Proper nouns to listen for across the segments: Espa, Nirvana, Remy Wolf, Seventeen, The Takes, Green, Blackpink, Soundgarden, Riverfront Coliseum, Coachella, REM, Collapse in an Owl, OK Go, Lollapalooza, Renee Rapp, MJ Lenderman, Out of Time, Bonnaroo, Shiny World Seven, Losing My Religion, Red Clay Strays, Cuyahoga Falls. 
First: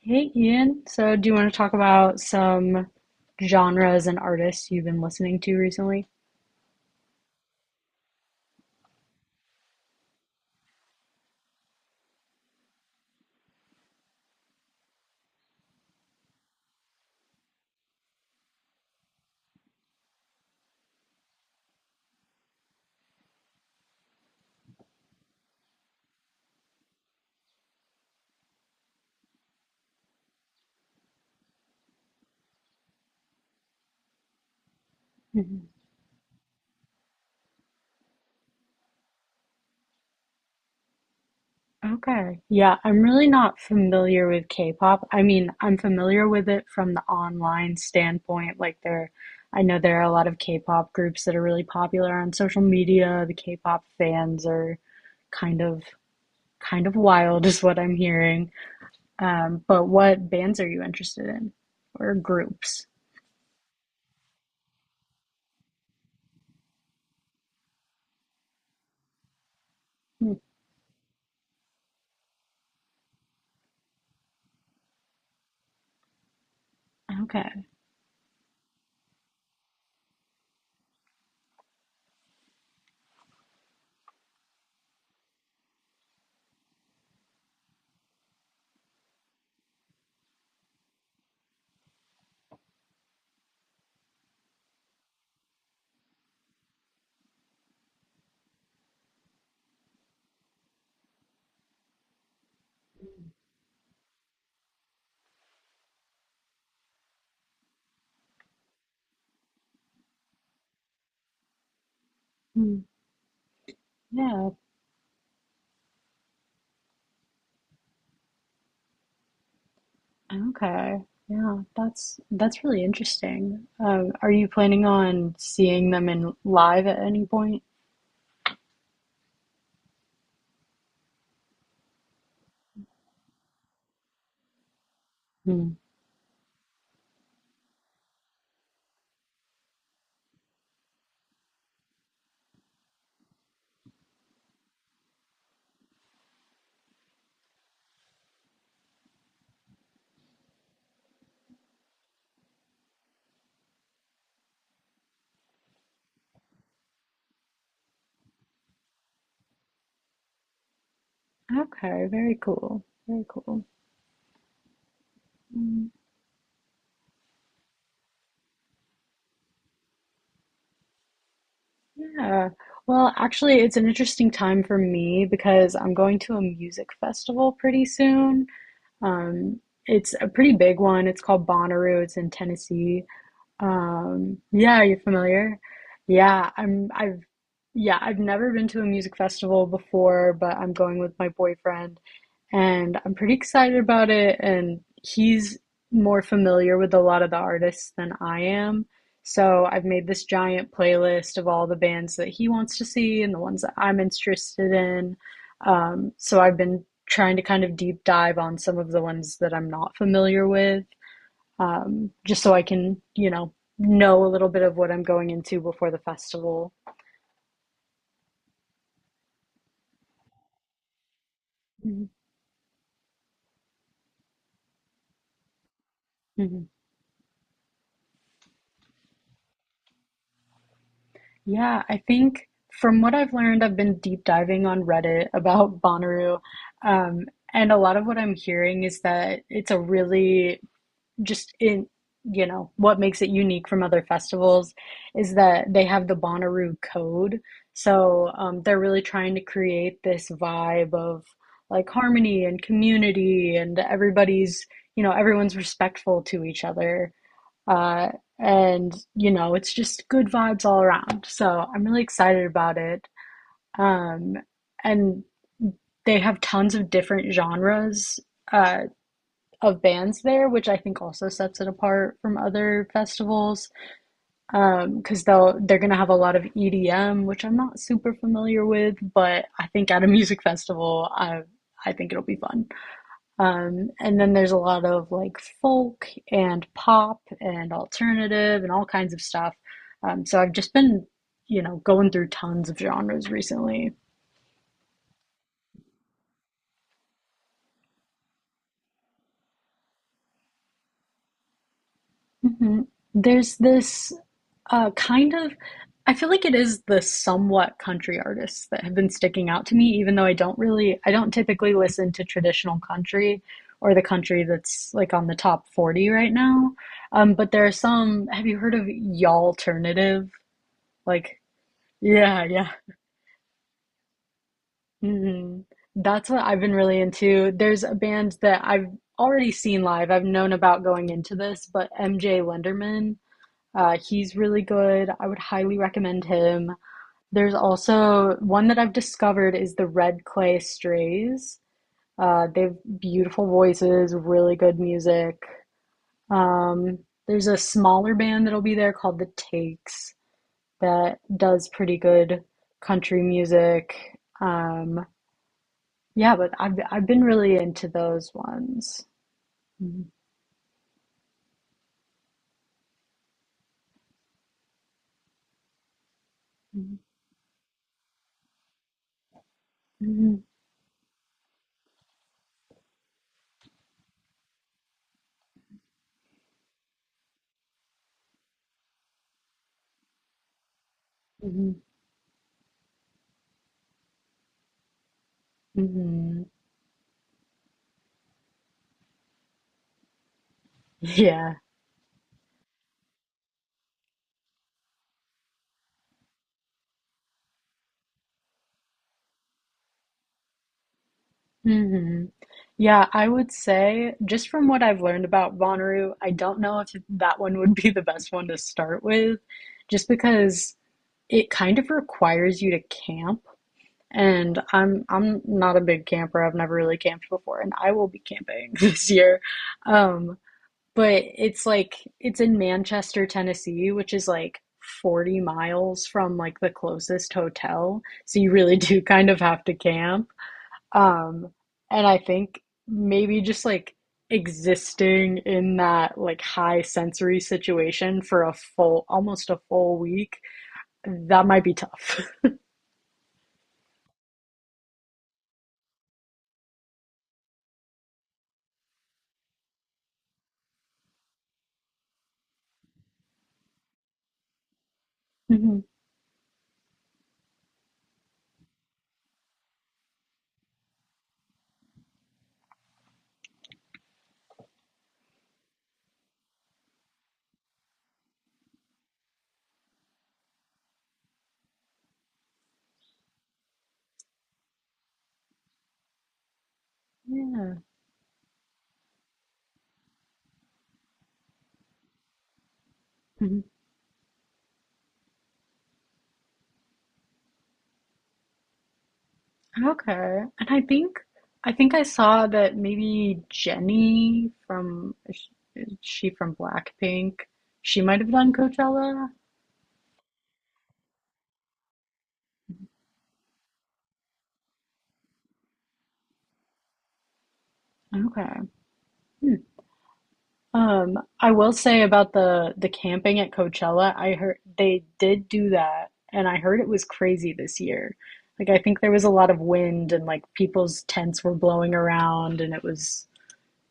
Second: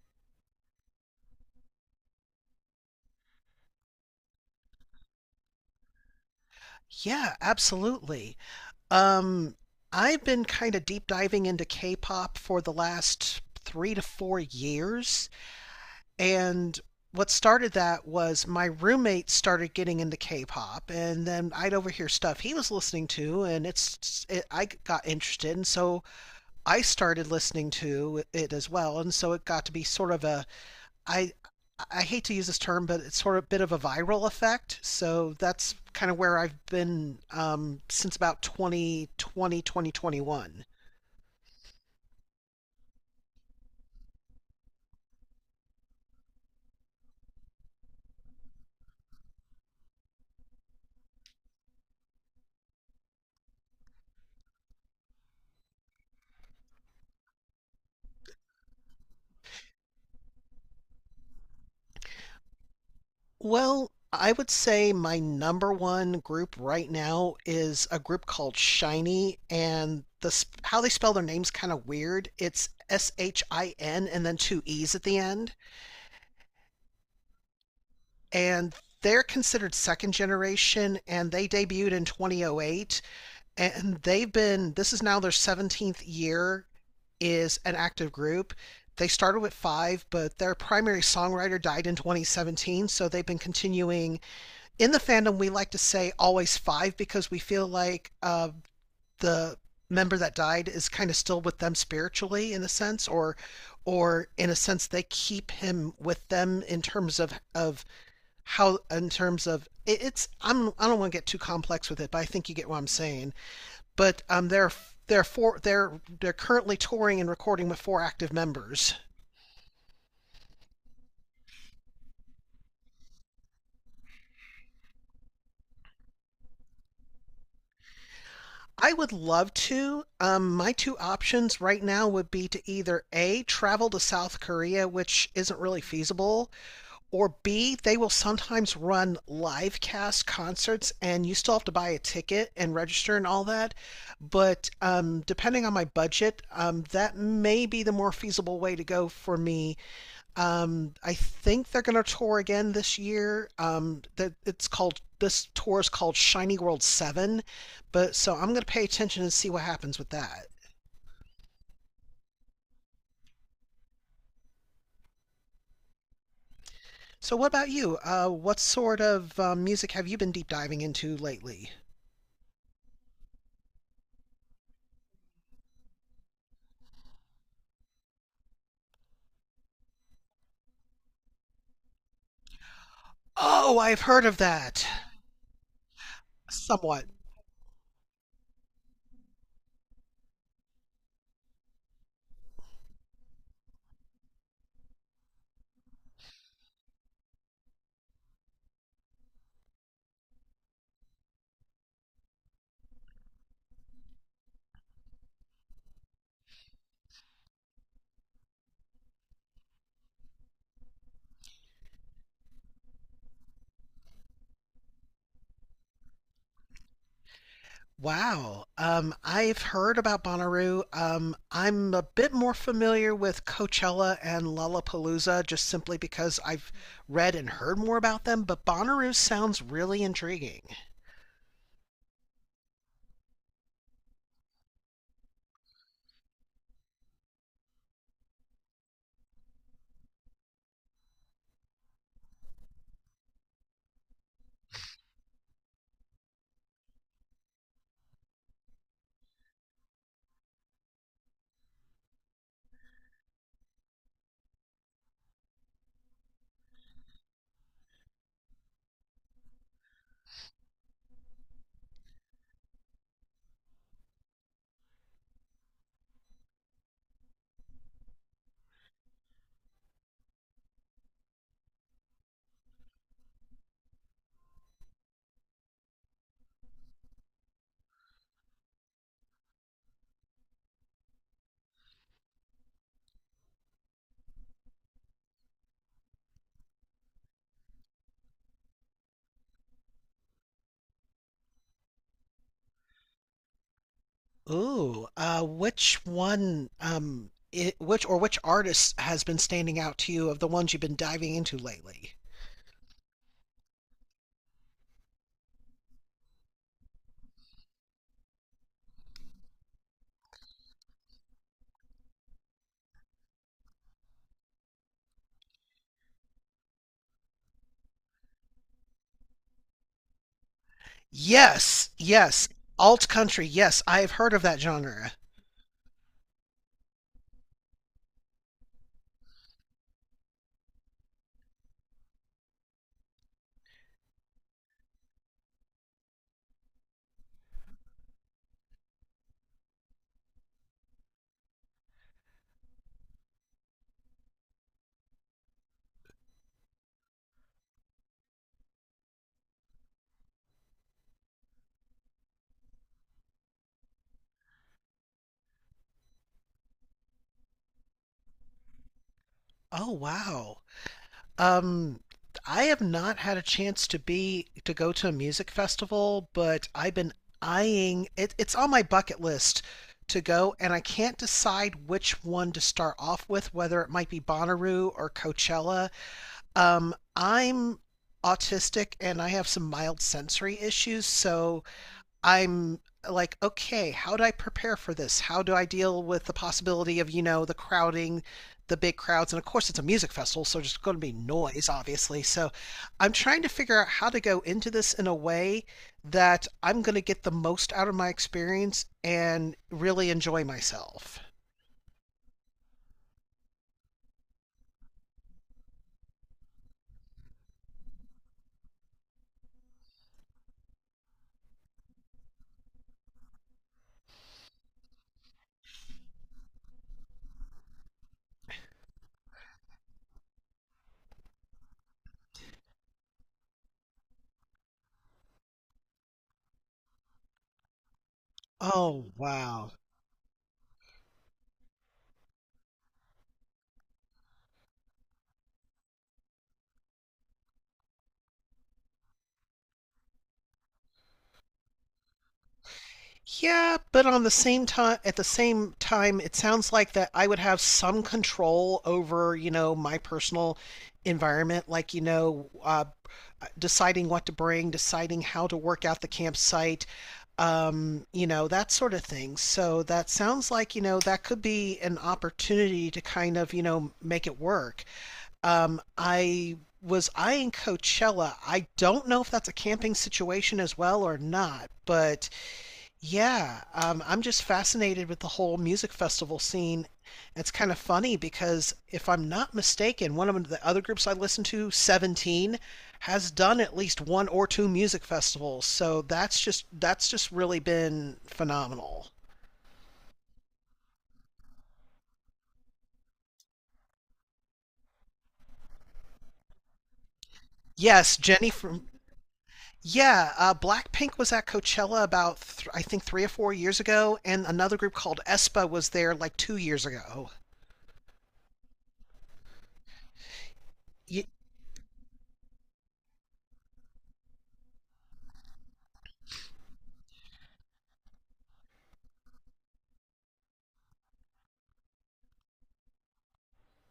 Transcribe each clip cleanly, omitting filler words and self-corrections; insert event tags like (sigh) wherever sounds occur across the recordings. Hey Ian, so do you want to talk about some genres and artists you've been listening to recently? Yeah, absolutely. Um, I've been kind of deep diving into K-pop for the last 3 to 4 years, and what started that was my roommate started getting into K-pop, and then I'd overhear stuff he was listening to, and I got interested, and so I started listening to it as well, and so it got to be sort of a— I I hate to use this term, but it's sort of a bit of a viral effect. So Mhm. that's kind of where I've been since about twenty twenty, 2021. Okay. Yeah, I'm really not familiar with K-pop. I mean, I'm familiar with it from the online standpoint. Like there, I know there are a lot of K-pop groups that are really popular on social media. The K-pop fans are kind of kind of wild (laughs) is what I'm hearing. But what bands are you interested in or groups? Well, I would say my number one group right now is a group called Shiny, and Hmm. How they spell their name's kind of weird. It's SHIN and then two E's at the end, Okay. and they're considered second generation, and they debuted in 2008, and they've been this is now their 17th year is an active group. They started with five, but their primary songwriter died in 2017, so they've been continuing. In the fandom we like to say always five, because we feel like the member that died is kind of still with them spiritually in a sense, or in a sense they keep him with them in terms of how— in terms of it, it's I don't want to get too complex with it, but I think you get what Hmm. I'm saying. But Yeah. They're currently touring and recording with four active members. Okay. Yeah, that's really interesting. Are you planning on seeing them in live at any point? I would love to. My two options right now would be to either A, travel to South Korea, which isn't Hmm. really feasible, or B, they will sometimes run live cast concerts and you still have to buy a ticket and register and all that. But depending on my budget, that may be the more feasible way to go for me. I think they're going to tour again this year. That it's called This tour is called Shiny World Seven, but so I'm going to pay attention and see what happens with that. Okay, very cool. Very cool. Mm, So, what about you? What sort of music have you been deep diving into lately? yeah. Actually, it's an interesting time for me because I'm going to a music festival pretty soon. Um, it's a pretty big one. It's called Bonnaroo. It's in Tennessee. Oh, I've heard of Yeah, that you familiar? Yeah, I'm somewhat. I've yeah, I've never been to a music festival before, but I'm going with my boyfriend, and I'm pretty excited about it, and he's more familiar with a lot of the artists than I am. So I've made this giant playlist of all the bands that he wants to see and the ones that I'm interested in. So I've been trying to kind of deep dive on some of the ones that I'm not familiar with just so I can, know a little bit of what I'm going into before the festival. Wow. I've heard about Bonnaroo. I'm a Mhm. bit more familiar with Coachella and Lollapalooza, just simply because Mhm. I've read and heard more about them, but Bonnaroo sounds really intriguing. Yeah, I think from what I've learned, I've been deep diving on Reddit (laughs) about Bonnaroo, um, and a lot of what I'm hearing is that it's a really just in you know what makes it unique from other festivals is that they have the Bonnaroo code. So they're really trying to create this vibe of like harmony and community, and everybody's you know everyone's respectful to each other, uh, and you know it's just good vibes all around. So I'm really excited about it, um, and they have tons of different genres. Uh, of bands there, which I think also sets it apart from other festivals, because cause they'll, they're gonna have a lot of EDM, which I'm not super familiar with, but I think at a (laughs) music festival, I think it'll be fun. And then there's a lot of like folk and pop and alternative and all kinds of stuff. So I've just been, you know, going through tons of genres recently. Ooh, which one, which or which artist has been standing out to you of the ones you've been diving into lately? Mhm. There's this uh, kind of, I feel like it is the somewhat country artists that have been sticking out to me, even though I don't typically listen to traditional country or the country that's like on the top 40 right now. But there are some, have you heard of y'alternative? Like, Yes, yeah, yes, yeah. alt country. Yes, I have heard of that genre. Hmm. That's what I've been really into. There's a band that I've already seen live. I've known about going into this, but MJ Lenderman. He's really good. I would highly recommend him. There's also one that I've discovered is the Red Clay Strays. They have beautiful voices, really good music. Um, there's a smaller band that'll be there called The Takes that does pretty good country music. Um, yeah, but I've been really into those ones. Oh, Mhm. wow. Um, I have not had a chance to be to go to a music festival, but I've been eyeing it. It's on my bucket list to Mhm. go, and I can't decide which one to start off with, whether it might be Bonnaroo or Coachella. I'm autistic, and I have some mild sensory issues, so Mhm. I'm like, okay, how do I prepare for this? How do I deal with the Mhm. possibility of, you know, the crowding, the big crowds? And of course, it's a music festival, so there's going to be Yeah. noise, obviously. So I'm trying to figure out how to go into this in a way that I'm going to get the most out of my experience and really enjoy myself. Mm-hmm. Yeah, I would say just from what I've learned about Bonnaroo, I don't know if that one would (laughs) be the best one to start with, just because it kind of requires you to camp. And I'm not a big camper. I've never really camped before, and I will be camping (laughs) this year. Um, but it's like it's in Manchester, Tennessee, which is like 40 miles from like the closest hotel. So you really (laughs) do Oh, kind of have wow. to camp. Um, and I think maybe just like existing in that like high sensory situation for a full, almost a full week, that might be tough. Yeah, but on the same time, at the same time, it sounds like that I would have some control over, you know, my personal environment, like, you know, deciding what to bring, deciding how (laughs) to Hmm. work out the campsite, you know, that sort of thing. So that sounds like, you know, that could be an opportunity to kind of, you know, make it work. I was eyeing Coachella. I don't know if that's a camping situation as well or not, but yeah, I'm just fascinated with the whole music festival scene. It's kind of Yeah. funny, because if I'm not mistaken, one of the other groups I listen to, 17, has done Mhm. at least one or two music festivals. So that's just really been phenomenal. Okay. And I think I saw that maybe Jenny from is she from Blackpink, she Yes, might have Jenny done from— Coachella. yeah, Blackpink was at Coachella about th I think 3 or 4 years ago, and another group called Espa was there like 2 years ago. Okay. I will say about the camping at Coachella, I heard they did do that, and I heard it was crazy this year. Like I think there was a lot of wind and like people's tents were blowing around and it was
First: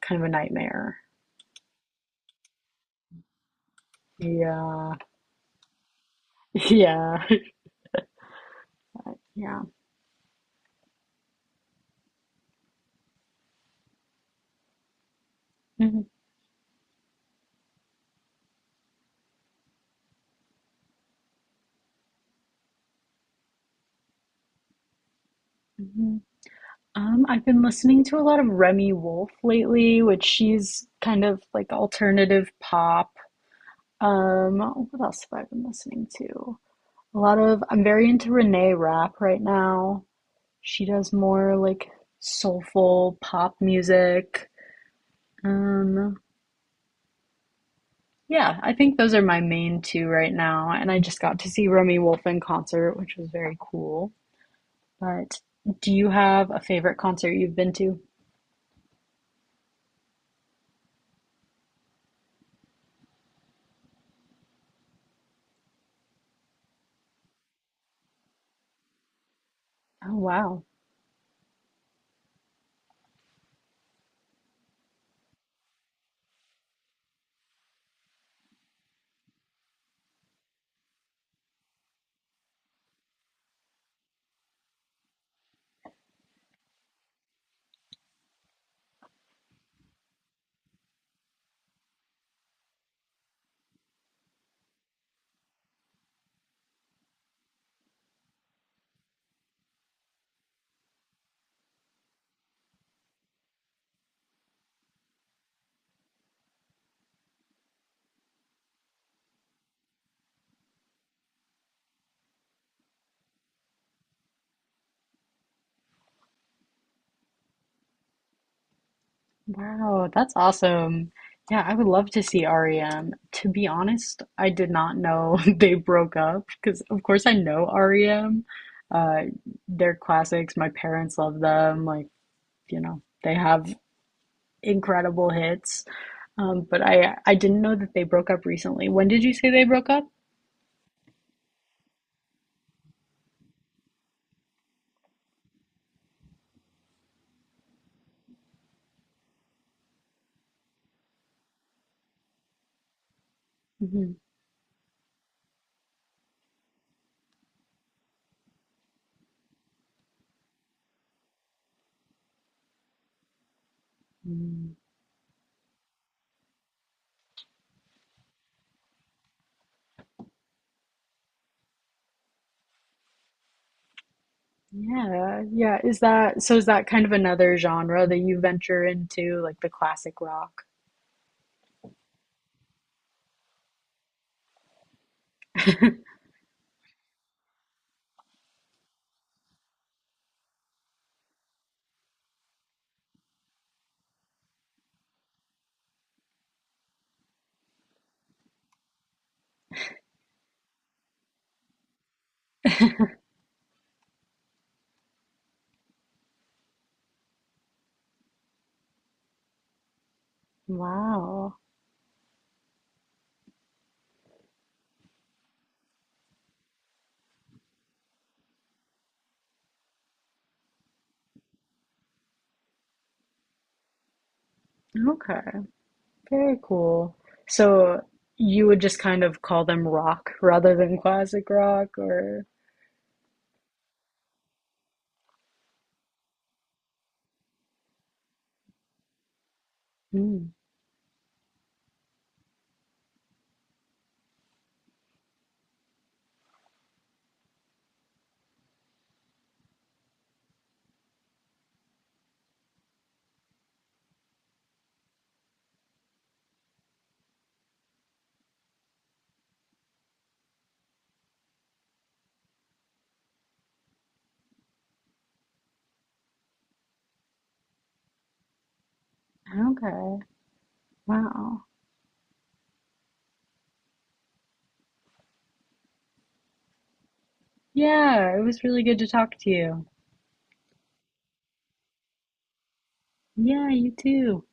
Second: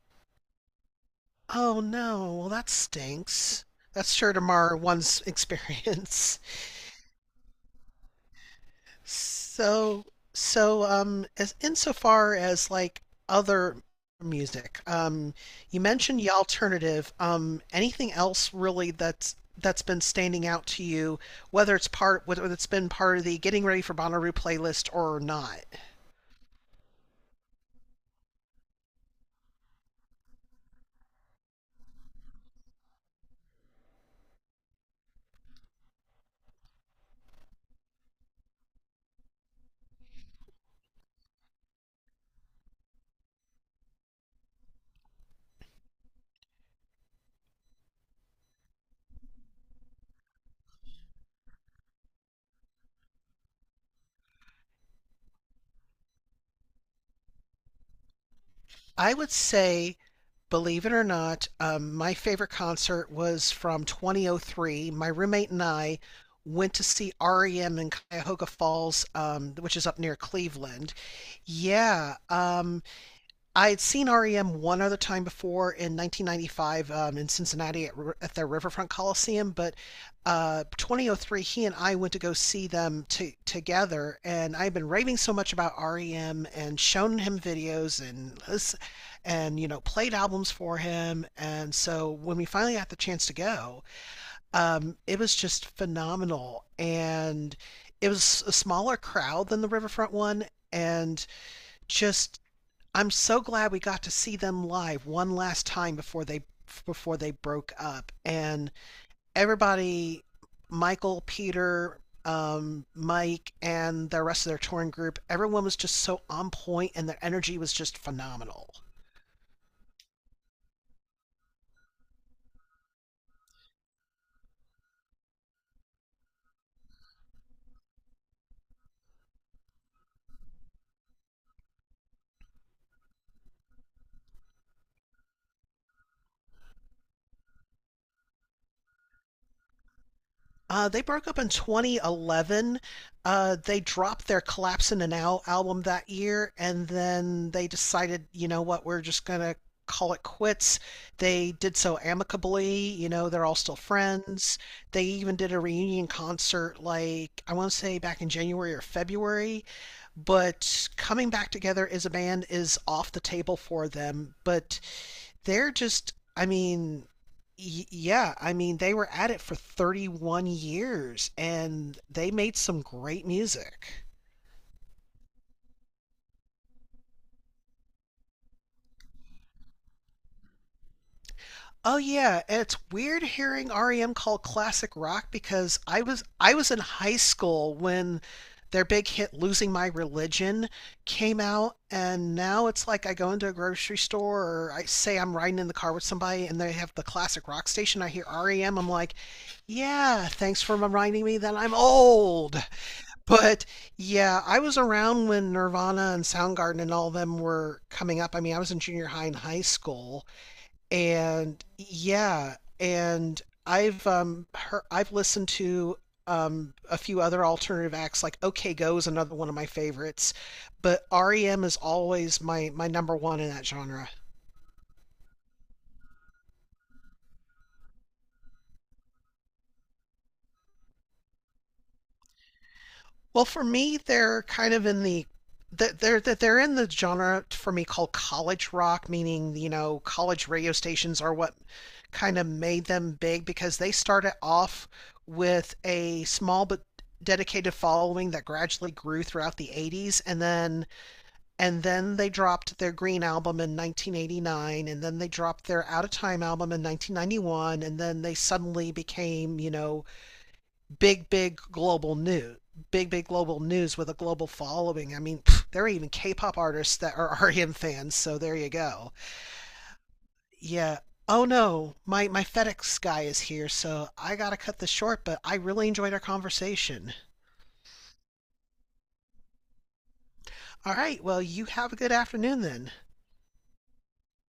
kind of a nightmare. Oh no, well that stinks. That's sure to mar Yeah. one's experience. (laughs) (laughs) Yeah. (laughs) Yeah. So as insofar as like other music, you Mhm. mentioned the alternative. Anything else really that's been standing out to you, whether it's part whether it's been part of the Getting Ready for Bonnaroo playlist or not? Mhm. I've been listening to a lot of Remy Wolf lately, which she's kind of like alternative pop. Um, what else have I been listening to? A lot of I'm very into Renee Rapp right now. She does more like soulful pop music. Um, yeah, I think those are my main two right now. And I just got to see Romy Wolf in concert, which was very cool. But do you have a favorite concert you've been to? I would say, believe it or not, my favorite concert was from 2003. My roommate and I went to see REM in Cuyahoga Falls, which is up near Oh, wow. Cleveland. Yeah. I had seen REM one other time before, in 1995, in Cincinnati at— at their Riverfront Coliseum, but 2003, he and I went to go see them together, and I've been raving so much about REM and shown him videos, and you know, played albums for him, and so when we finally got the chance to go, it was just phenomenal, and it was a smaller crowd than the Riverfront one, and just, I'm so glad we got to see them live one last time before they broke up. And everybody— Michael, Peter, Mike, and the rest of their touring group— everyone was just so on point, and their energy was just phenomenal. Wow, that's awesome. Yeah, I would love to see REM. To be honest, I did not know (laughs) they broke up because, of course, I know REM. Uh, they're classics. My parents love them. Like, you know, they have incredible hits. But I didn't know that they broke up recently. When did you say they broke up? They broke up in 2011. They dropped their Collapse in an Owl album that year, and then they decided, you know what, we're just going to call it quits. They did so amicably, you know, they're all still Hmm. friends. They even did a reunion concert, like, I want to say back in January or February, but coming back together as a band is off the table for them. But they're just, I mean, yeah, I mean, they were at it for 31 years, and they made some great music. Yeah, yeah. Is that so? Is that kind of another genre that you venture into, like the classic rock? Oh yeah, and it's weird hearing REM called classic rock, because I was in high school when their big hit Losing My Religion came out, and now it's like I go into a grocery store, or I say I'm riding in the car with somebody and they have the classic rock station, I hear REM, I'm like, "Yeah, thanks for reminding me that I'm old." But yeah, I was around when Nirvana and Soundgarden and all of them were coming up. I mean, I was in junior high and high school, Wow. and yeah, and I've listened to a few other alternative acts, like OK Go is another one of my favorites, but REM is always my number one in that genre. Okay. Very cool. So you would just kind of call them rock rather than classic rock or Well, for me, they're kind of in the— they're in the genre for me called college rock, meaning, you know, college Mm, radio stations are what kind of made them big, because they started off with a small but dedicated following that gradually grew throughout the 80s, and then they dropped their Green album in 1989, and then they dropped their Out of Time album in 1991, and then they suddenly became, you know, big, big global news, big, big global news with a global following. I mean, pff, there are even K-pop artists that are (laughs) RM fans, so there you go. okay. Yeah. Oh Wow. no, my FedEx guy is here, so I gotta cut this short. But I really enjoyed our conversation. Yeah, it was really good to talk to you. All right. Well, you have a good afternoon then. Yeah, you too.